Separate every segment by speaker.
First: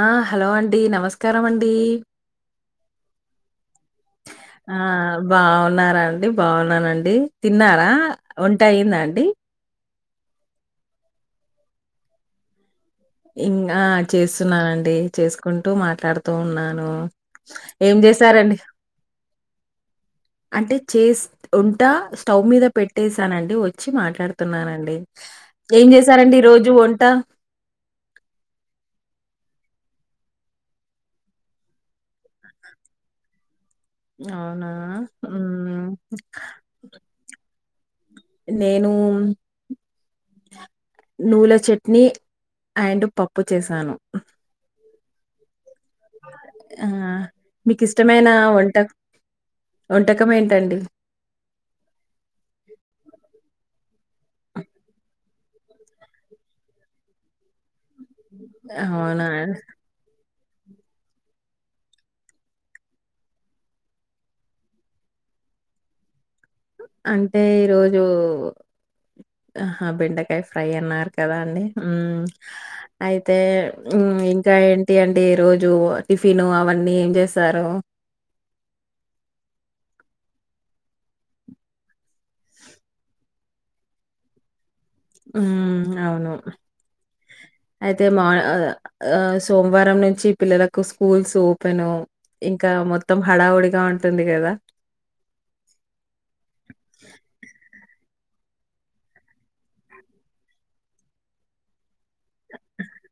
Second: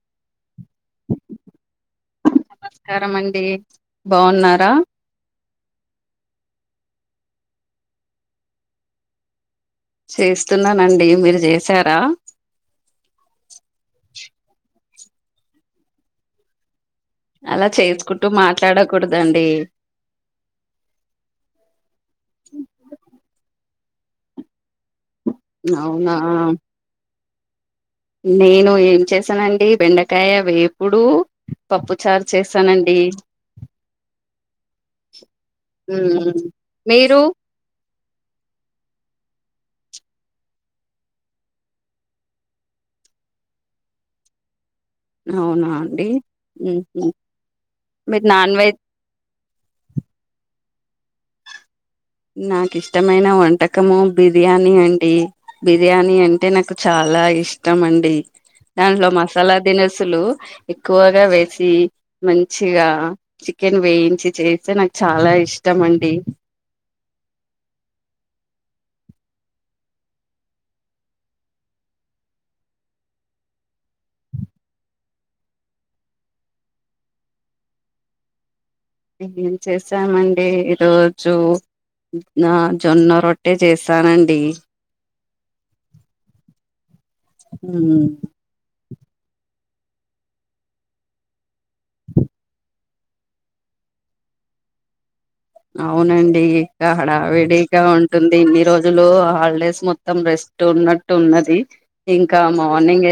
Speaker 1: ఆ! హలో అండి నమస్కారం అండి
Speaker 2: నమస్కారం అండి బాగున్నారా
Speaker 1: ఆ బాగు న్నారా అండి బాగున్నానండి తిన్నారా వంటయిందా అండి
Speaker 2: చేస్తున్నానండి మీరు చేసారా
Speaker 1: ఇం ఆ చేస్తున్నానండి చేసుకుంటూ మాట్లాడుతూ ఉన్నాను
Speaker 2: అలా
Speaker 1: ఏం
Speaker 2: చేసుకుంటూ
Speaker 1: జేశారండి?
Speaker 2: మాట్లాడకూడదండి
Speaker 1: అంటే చేస్ ఉంటా స్టవ్ మీద పెట్టేసానండి వ వచ్చి మాట్లాడుతున్నానండి ఏం
Speaker 2: అవునా
Speaker 1: చేశారండి ఈ రోజు వంట
Speaker 2: నేను ఏం చేసానండి బెండకాయ వేపుడు పప్పు చారు చేసానండి
Speaker 1: అవునా హ్మ్.
Speaker 2: హ్మ్మ్ మీరు
Speaker 1: నేను నువ్వుల చట్నీ అండ్ పప్పు చేశాను
Speaker 2: అవునా అండి
Speaker 1: ఆ
Speaker 2: ఉహు
Speaker 1: మీకు
Speaker 2: మీరు
Speaker 1: ఇష్టమైన
Speaker 2: నాన్
Speaker 1: వంట
Speaker 2: వెజ్
Speaker 1: వంటకం ఏంటండి
Speaker 2: నాకు ఇష్టమైన వంట కము బిర్యానీ అండి బిర్యానీ అంటే నాకు చాలా ఇష్టం అండి దాంట్లో
Speaker 1: అవునా!
Speaker 2: మసాలా దినుసులు ఎక్కువగా వేసి మంచిగా చికెన్ వేయించి చేస్తే నాకు చాలా ఇష్టమండి
Speaker 1: అంటే ఈరోజు ఆహ బెండకాయ ఫ్రై అన్నారు కదా అండి ఉమ్ అయితే ఇంకా ఏంటి అండి ఈ రోజు టిఫిన్ అవన్నీ ఏం చేసారు
Speaker 2: ఇడ్లీలు చేసామండి ఈ రోజు నా జొన్న రొట్టే చేసానండి
Speaker 1: ఉ అవును అయితే
Speaker 2: ఉమ్
Speaker 1: మా ఆ సోమవారం నుంచి పిల్లలకు స్కూల్స్ ఓపెన్ ఇంకా మొత్తం హడావుడిగా ఉ ఉంటుంది కదా
Speaker 2: అవునండి ఇంకా హడావిడిగా ఉంట టుంది ఇన్ని రోజులు హాలిడేస్ మొత్తం రెస్ట్ ఉన్నట్టు ఉన్నది ఇంకా మార్నింగ్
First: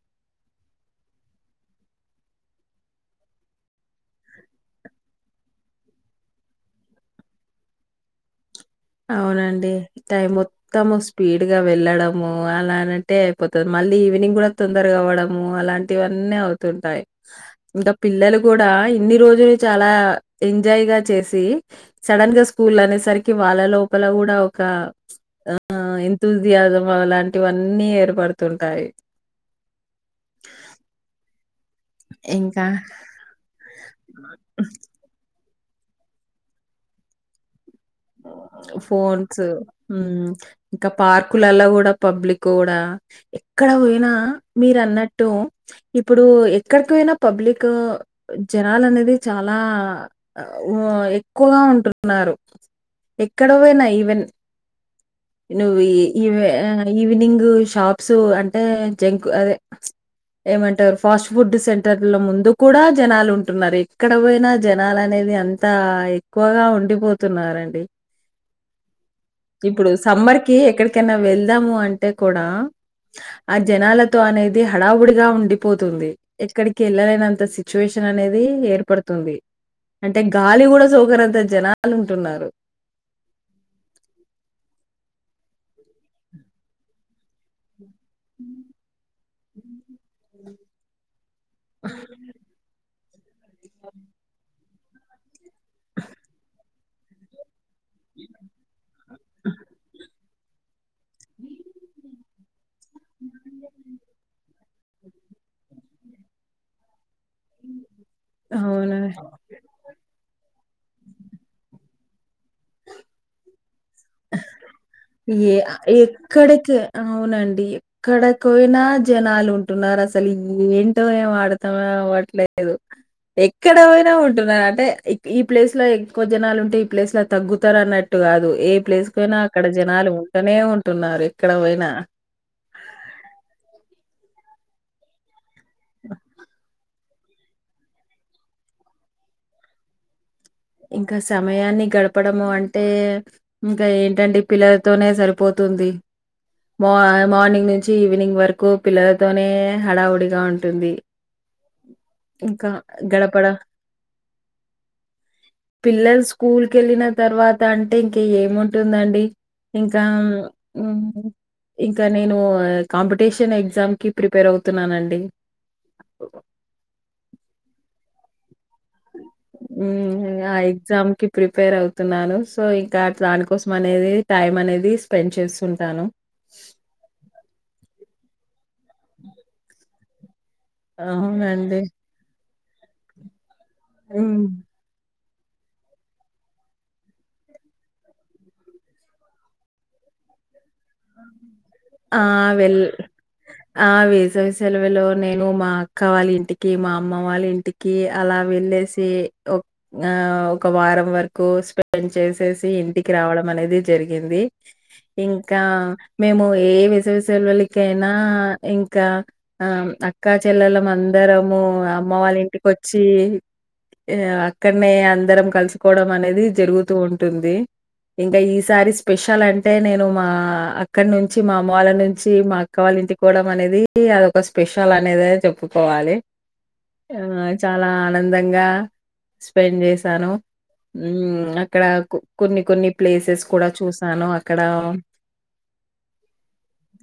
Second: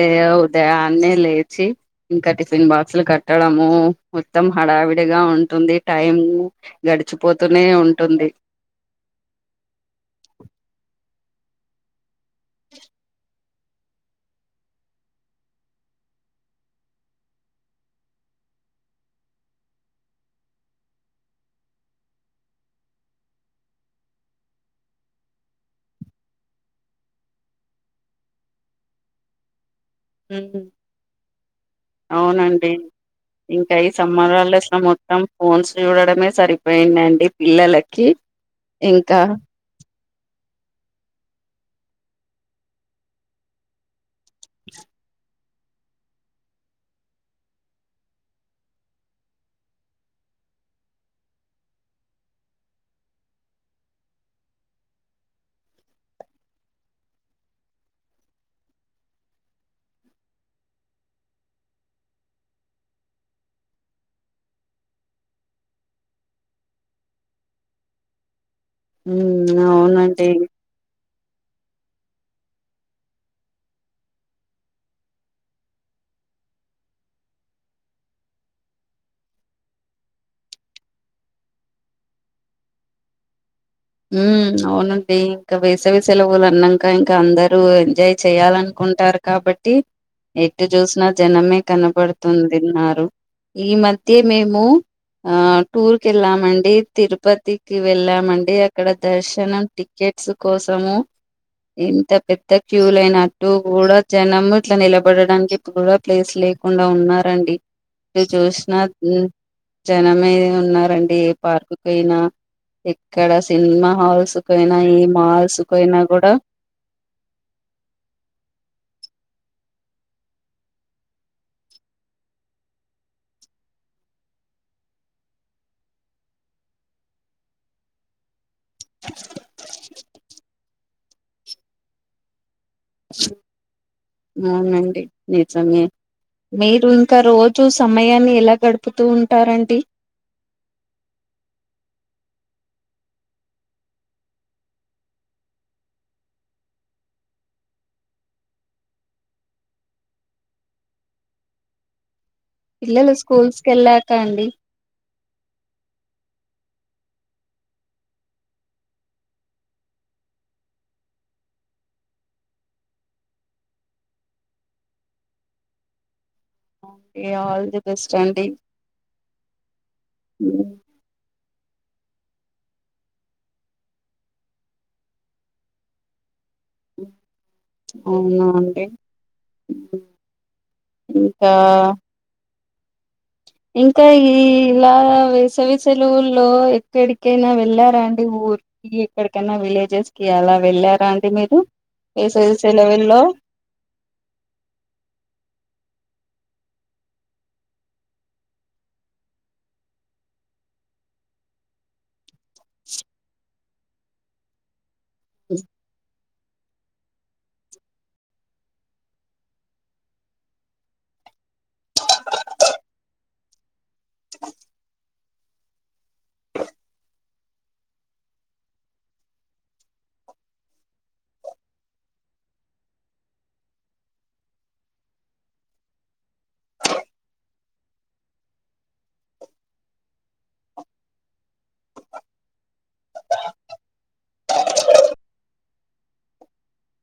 Speaker 2: ఉదయాన్నే లేచి ఇంకా టిఫిన్ బాక్స్లు కట్టడము మొత్తం హడావి డిగా ఉంటుంది టైం గడిచిపోతూనే ఉంటుంది
Speaker 1: అవునండి టైం మొత్తము స్పీడ్ గా వెళ్ళడము అలానంటే పోతది మళ్ళీ ఈవినింగ్ కూడా తొందర కావడము అలాంటివన్నీ అవుతుంటాయి ఇంకా పిల్లలు కూడా ఇన్ని రోజులు చాలా ఎంజాయ్ గా చేసి సడన్ గా స్కూల్ అనేసరికి వాళ్ళ లోపల కూడా ఒక ఎంథూసియాసమ్ అలాంటివన్నీ ఏర్పడుతయి తుంటాయి
Speaker 2: ఉహు
Speaker 1: ఇంకా
Speaker 2: అవునండి ఇంకా ఈ సమ్మర్ హాలిడేస్ లో మొత్తం ఫోన్స్ చూడడమే సరిపోయిందండి పిల్లలకి ఇంకా
Speaker 1: ఫోన్స్ ఉ ఇంకా పార్కులలో కూడా పబ్లిక్ కూడా ఎక్కడ పోయినా మీరన్నట్టు ఇప్పుడు ఎక్కడికియినా పబ్లిక్ జనాలు అనేది చాలా ఆ ఊ ఎక్కువగా ఉంటున్నారు ఎక్కడ పోయినా ఈవెన్ నువ్ ఈ ఈవ ఈవినింగ్ షాప్స్ అంటే జంక్ అదే చ ఏమంటరు ఫాస్ట్ ఫుడ్ సెంటర్ల ముందు కూడా జనాలు ఉంటున్నారు ఎక్కడ పోయినా జనాలు అనేది ది అంతా ఎక్కువగా ఉండిపోతున్నారండి
Speaker 2: ఉ
Speaker 1: ఇప్పుడు సమ్మర్ కి ఎక్కడికైనా వెళ్దాము అంటే కూడా ఆ జనాలతో అనేది హడావుడిగా ఉండిపోతుంది ఎక్కడికి వెళ్ళలేనంత సిచ్యువేషన్ అనేది ఏర్పడుతుంది అంటే గాలి గుడా శోకనంత జనాలు ఉంటున్నారు [unintelligible]
Speaker 2: ఉ అవునండి ఇంకా వేసవి సెలవులు అన్నాక ఇంకా అందరు జాయ్ చెయాలనుకుంటారు కాబట్టి ఎటు చూసినా జనమే కనపడుతుందిన్నారు ఈ మధ్య మేము ఆ టూర్ కేళ్ళామండి తిరుపతి కి వెళ్ళామండి అక్కడ దర్శనం టికెట్స్ కోసము ఇంత పెద్ద క్యూలు అయినట్టు కూడా జనం ఇట్లా నిలబడడానికి ఇప్పుడు కూడా ప్లేస్ లే లేకుండా ఉన్నారండి ఇడు చూసిన
Speaker 1: అవును. అ!
Speaker 2: జనమే ఉన్నారండి ఏ పార్క్యినా ఎక్కడ సినిమా హాల్స్యినా
Speaker 1: ఏ ఎక్కడికి అవునండి ఎక్కడకయినా జనాలు ఉ కుంటున్నారు అసలు ఏంటో ఏమో అర్దం కావట్లేదు ఎక్కడ పోైనా ఉంటున్నారు అంటే ఈ ప్లేస్ లో ఎక్కువ జనాలు ఉంటే ఈ ప్లేస్ లో తగ్గుతారు అన్నట్టు కాదు ఏ ప్లేసుకు పోయినా అక్కడ జనాలు ఉంటనే ఉంటున్నారు ఎక్కడ పోయినా
Speaker 2: అవునండి నిజమే మీ ఇంకా రోజూ సమయాన్ని ఎలా గడుపుతూ ఉంటారండి
Speaker 1: ఇంకా సమయాన్ని గడపడము అంటే ఇంకా ఏంటండి పిల్లలతోనే సరిపోతు తుంది మా మార్నింగ్ నుంచి ఈవినింగ్ వరకు పిల్లలతోనే హడావుడిగా ఉంటుంది ఇంకా
Speaker 2: పిల్లలు
Speaker 1: గడపడ
Speaker 2: స్కూల్స్ కి వెళ్ళాక అండి
Speaker 1: పిల్లలుసు కూల్ కేళ్ళిన తర్వాత అంటే ఇంక ఏముంటుందండి ఇంకా ఉ ఇంకా నేను కాంపిటీషన్ ఎగ్జామ్ కి ప్రిపేర్ అవుతున్నానండి
Speaker 2: ఏ ఆల్ ది బెస్ట్ అండి
Speaker 1: ఉ ఇగ ఆ
Speaker 2: ఉమ్,
Speaker 1: ఎగ్జామికీ ప్రిపేర్ అవుతున్నాను సో ఇంకా దానికోసం అనేది టైం అనేది స్పెండ్ చేస్తుంటాను
Speaker 2: అవునా అండి
Speaker 1: అవునండి
Speaker 2: ఇంకా ఇంకా
Speaker 1: హ్మ్.
Speaker 2: ఈలా వే విసవి సెలవుల్లో ఎక్కడికైనా వెళ్ళారంండి ఊరికి ఎక్కడికైనా విలేజెస్ కి అలా ారా అండి మీరు
Speaker 1: ఆ! వెల్
Speaker 2: వేససేలవులో
Speaker 1: ఆ వేసవి సెలవులో నేను మా అక్క వల్ల ఇంటి కి మా అమ్మ వాళ్ళ ఇంటికి అలా వెళ్ళేసి ఆ ఒక వారం వరకు స్పెండ్ చేసేసి ఇంటికి రావడం అనేది జరిగింది ఇంకా మేము ఏ విసవిసల్వలకైనా ఇంకా ఆ అక్కా చెల్లలం అందర దరము అమ్మ వాళ్ళ ఇంటికి వచ్చి ఈ అక్కనే అందరం కలుసుకోవడం అనేది జరుగుతూ ఉంటుంది ఇంకా ఈసారి స్పెషల్ అంటే నేను మా ఆ అక్కడి నుంచి మా అమ్మ వాళ్ళ నుంచి మా అక్క వాళ్ళ ఇంటికి పోవడం అనేది అదోక స్పెషల్ అనేది చెప్పుకోవాలి ఆ చాలా ఆనందంగా స్పెండ్ చేసాను అక్కడ కొన్ని కొన్ని ప్లేసెస్ కూడా చూసాను అక్కడ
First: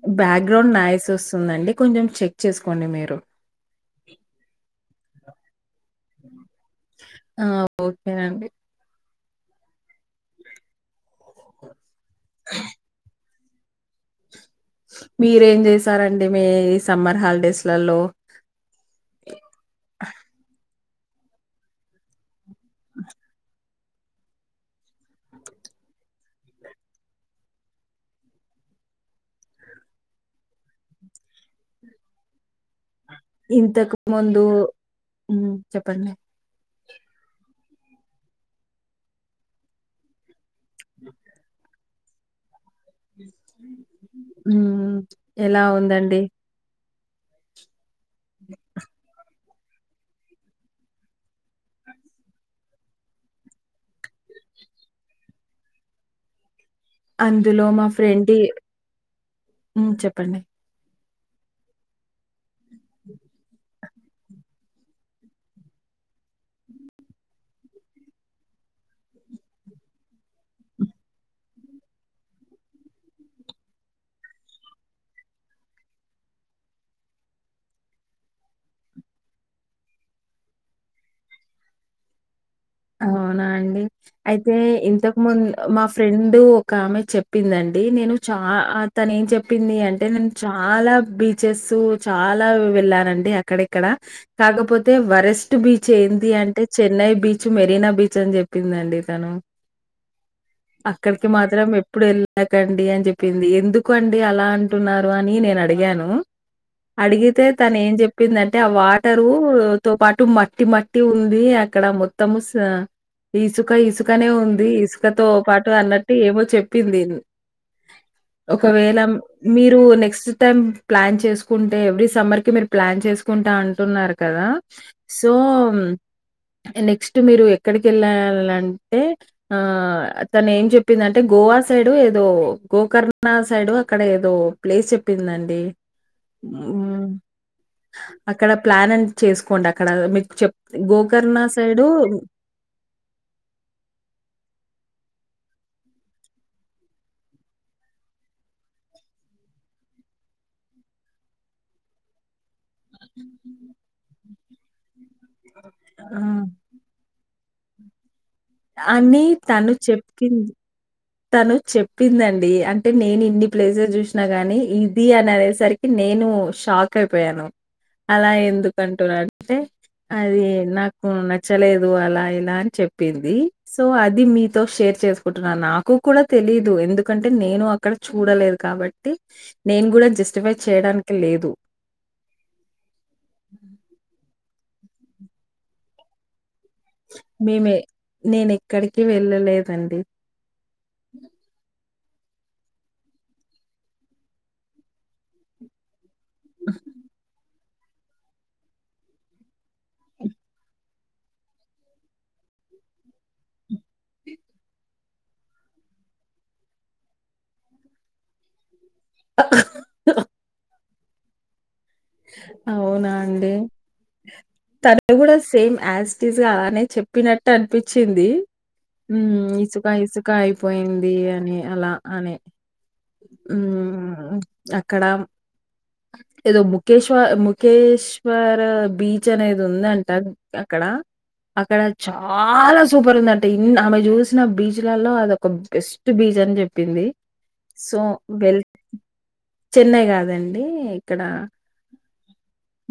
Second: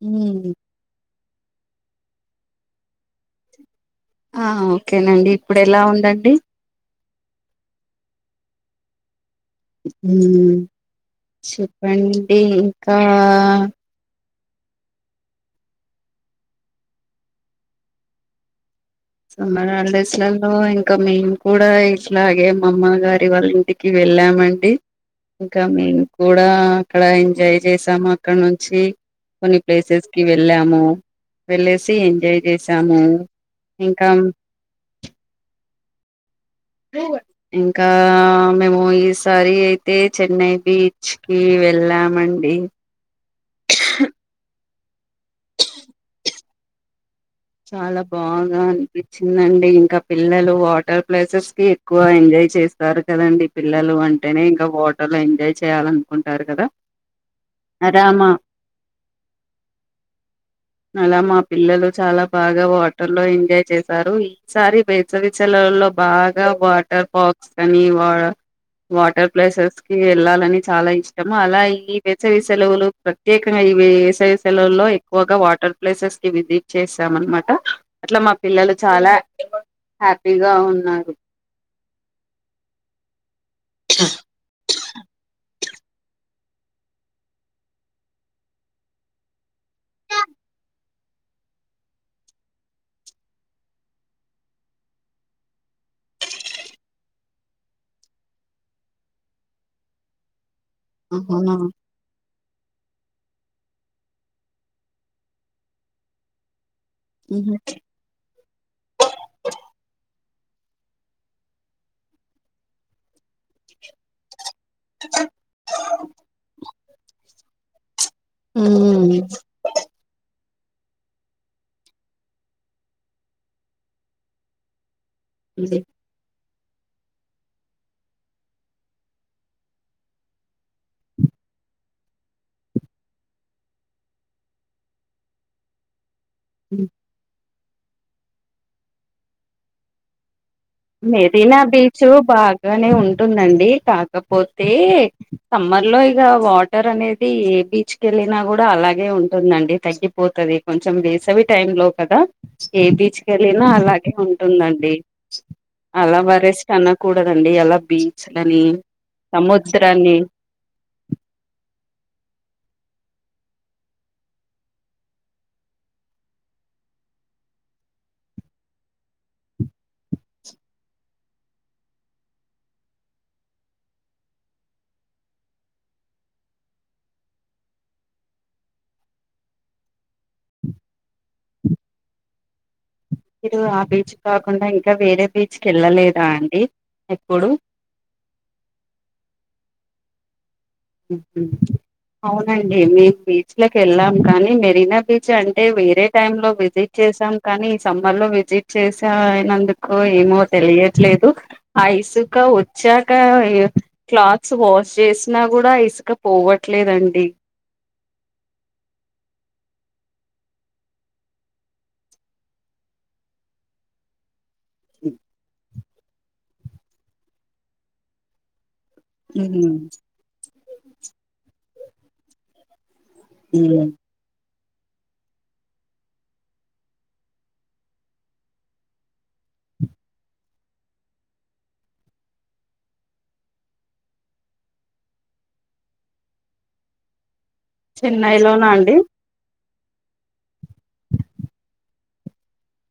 Speaker 2: ఉమ్
Speaker 1: బ్యాక్గ్రౌండ్ నైస్ వస్తుందండి కొంచెం చెక్ చేసుకోండి మీరు
Speaker 2: ఆ ఓకేనండి ఇప్పుడు ఎలా ఉందండి
Speaker 1: ఆ ఓకేనండి
Speaker 2: ఉమ్ చెప్పండి ఇంకా
Speaker 1: మీరేం చేసారండి మీ సమ్మర్ హాలిడేస్లలో
Speaker 2: సమ్మర్ హాలిడేస్లలో ఇంకా మేము కూడా ఇట్లాగే మా మ్మగారి వాళ్ళ ఇంటికి కి వెళ్ళామండి ఇంకా మేము కూడా అక్కడ ఎంజాయ్ చేసాము అక్కడ నుంచి కొన్ని ప్లేసెస్ కి వెళ్ళాము వెళ్లేసి ఎంజాయ్ చేసాము
Speaker 1: ఇంతకు
Speaker 2: ఇంకా
Speaker 1: ముందు ఉమ్ చెప్పండి
Speaker 2: ఇంకా మేము ఈసారి అయితే చెన్నై బీచ్కి వెళ్ళామండి
Speaker 1: ఉమ్ ఎలావుందండీ
Speaker 2: చాలా బాగా అనిపించిందండి టే ఇంకా పిల్లలు వాటర్ ప్లేసెస్ కి ఎక్కువ ఎంజాయ్ చేస్తారు కదండి పిల్లలు అంటేనే ఇంకా క వాటర్లో ఎంజాయ్ చేయాలనుకుంటారు కదా
Speaker 1: అందులో మా ఫ్రెండే ఉమ్ చెప్పండి
Speaker 2: అలా మా పిల్లలు చాలా బాగా వాటర్ లో ఎంజాయ్ చేశారు ఈసారి వేచవి చలలో బాగా వాటర్ పార్ ర్కు అని వా వాటర్ ప్లేసెస్ కి ఏళ్ళాలని చాలా ఇష్టం అలా ఈ వేసవి సెలవులు ప్రత్యేకమ్ ఇగ వేసవి సెలవులలో ఎక్కువగా వాటర్ ప్లేసెస్ కి విజిట్ చేస్ చేసాం అనమాట ఇంట్లో మా పిల్లలు చాలా హ్యాపీగా ఉన్నారు
Speaker 1: అవునా అండి అయితే ఇంతకు ముందు మా ఫ్రెండ్ ఒక ఆమె చెప్పిందండి నేను చా తను ఏం చెప్పింది అంటే నేను చ చాలా బీచెస్ చాలా వెళ్ళానండి అక్కడెక్కడ కాకపోతే వరస్ట్ బీచ్ ఏంది అంటే Chennai beach beach Marina beach అని చెప్పిందండి తను అక్కడికి
Speaker 2: అవునా
Speaker 1: మాత్రం ఎప్పుడు వెళ్ళకండి అని చెప్ చెప్పింది ఎందుకు అండి అలా అంటున్నారు అని నేను అడిగాను అడిగితే
Speaker 2: ఉహు
Speaker 1: తను ఏం చెప్పిందంటే ఆ వాటరు తో పాటు మట్ ట్టి మట్టి ఉంది అక్కడ మొత్తము ఇస ఇసుక ఇసుకనే ఉంది ది ఇసుకతో పాటు అన్నట్టు ఏమో చెప్పింది ఒకవేళ మీరు నెక్స్ట్ టం ప్లాన్ చేసుకుంటే ఎవ్రీ సమ్మర్ కి మీరు ప్లాన్ చేసుకుంటా అంటున్నారు కదా సో
Speaker 2: ఉమ్
Speaker 1: నెక్స్ట్ టు మీరు ఎక్కడికి ఏళ్ళాలంటే ఆ తను ఏం చెప్పిందంటె గోవా సైడ్ ఏదో గోకర్ణ సైడ్ అక్కడ ఏదో ప్లేస్ చెప్పిందండి ఉమ్ అక్కడ ప్లాన్ నని చేసుకోండి అక్కడ మీకు చెప్ గోకర్ణ
Speaker 2: మెరీనా
Speaker 1: సైడు
Speaker 2: బీచ్ బాగానే ఉంటుందండి కాకపోతే సమ్మర్ లో ఇగ వాటర్ అనేది బీచ్ కెళ్ళినా కూడా అలాగే ఉంటుందండి తగ్గిపోతుది కొంచెం వేసవి టైమ్ లో కదా ఏ బీచ్కి వెళ్ళిన అలానే ఉంటుందండి అలా
Speaker 1: ఆ!
Speaker 2: వరేస్ట్ అనకూడ అలా బీచ్లని
Speaker 1: అని తను
Speaker 2: సముద్రాన్ని
Speaker 1: చెప్పింది. తను చెప్ చెప్పిందండి అంటే నేను ఇన్ని ప్లేసెస్ చూసినా గాని ఇది అని అనేసరికి నేను షా [unintelligible] అయిపోయాను అలా ఎందుకుంటున్నా అంటే అది నాకు నచ్చలేదు అలా ఇలా అని చెప్పింది సో అది మీతో షేర్ చేసుకుంటున్నాను కూడా తెలీదు ఎందుకంటే నేను అక్కడ చూడలేదు కాబట్టి నేను కూడ జస్టిఫై చే యడానికి లేదు
Speaker 2: మీరు ఆ బీచ్ కాకుండ ఇంకా వేరే బీచ్కి వెళ్ళలేదా అండి ఎప్పుడు
Speaker 1: మేమే నేను ఎక్కడికి వెళ్ళలేదండి
Speaker 2: హు హు అవునండి మేము బీచ్ కి వెళ్ళాం కానీ మెరినా బీచ్ అంటే వేరే టైమ్ లో విజిట్ చేశాం కానీ ఈ సమ్మర్ లో విజిట్ చే అయినందుకు ఏమో తెలియదు లేదు ఆ ఇసుకా వచ్చాక క్లాత్స్ వాష్ చేసినా కూడ ఇసుక పోవట్లేదండి
Speaker 1: అవునా అండి తను కూడ సేమ్ [unintelligible] అలానే చెప్పినట్టు అనిపిచింది ఉ ఇసుక ఇసుక అయిపోయింది అని అలా అనే ఊ అక్కడ ఏదో ముఖేశ్వ ముఖేశ్వర బీచ్ అనేది ఉందంట అక్కడ అక్కడ చాల సూపర్ ఉంద అంటే ఆమె చూసిన బీచ్లలో అద ఒక బెస్ట్ బీచ్ అని చెప్పింది సో వెల్
Speaker 2: చెన్నైలోనా అండి
Speaker 1: చెన్నై కాదండి ఎక్కడ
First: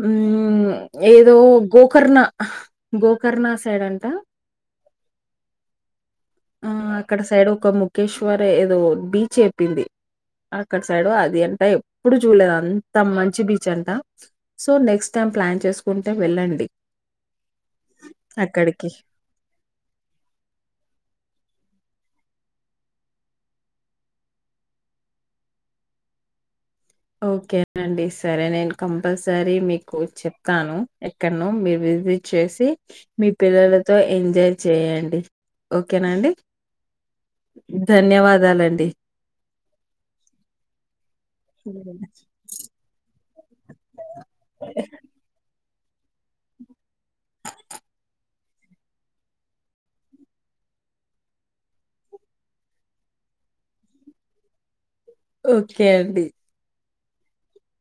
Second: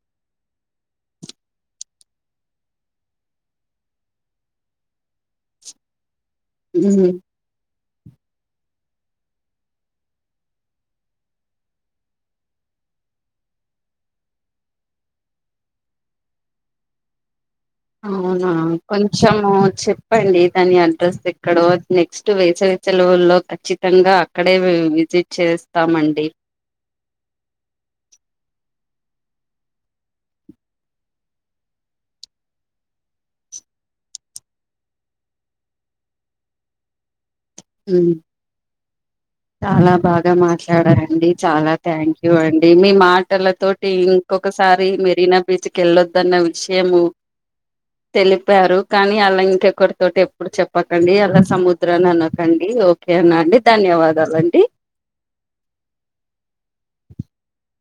Speaker 1: ఉ ఏదో గోకర్ణ గోకర్ణ సైడ్ అంట ఆ
Speaker 2: హ్మ్
Speaker 1: అక్కడ సైడ్ ఒక [unintelligible] ముకేశ్వర ఏదో బీచ్ చెప్పింది అక్కడ సైడు అది అంట ఎప్పుడు చూడలేదు అంత మంచి బీచ్ అంట సో నెక్స్ట్ టైం ప్లాన్ చేసుకుంటే వెళ్ళండి
Speaker 2: అవునా
Speaker 1: అక్కడికి.
Speaker 2: కొంచెం చెప్పండి దాని అడ్రస్ ఎ ఇక్కడ నెక్స్ట్ వేసవి సెలవల్లో ఖచ్చితంగా అక్కడే విజిట్ చేస్తామండి
Speaker 1: ఓకే అండి సరే నేను కంపల్సరీ మీకు చెప్తాను ఎక్కనో విజిట్ చేసి మీ పిల్లలతో ఎంజాయ్ చేయండి ఓకేనాండి
Speaker 2: చాల బాగ మాట్లాడారండి చాలా థ్యాంక్ యూ అండి మీ మాటలతోటి ఇంకొకసారి మెరనా బీ కల్లొద్దన్న విషయము
Speaker 1: [inaudible]
Speaker 2: తెలిపారు కానీ అలా ఇంకెకరి తోటి ఎప్పుడు చెప్పకండి అలా సముద్రన్ని అన అండి ఓకే న అండి ధన్యవాదాలండి
Speaker 1: ఓకే అండి
Speaker 2: [inaudible]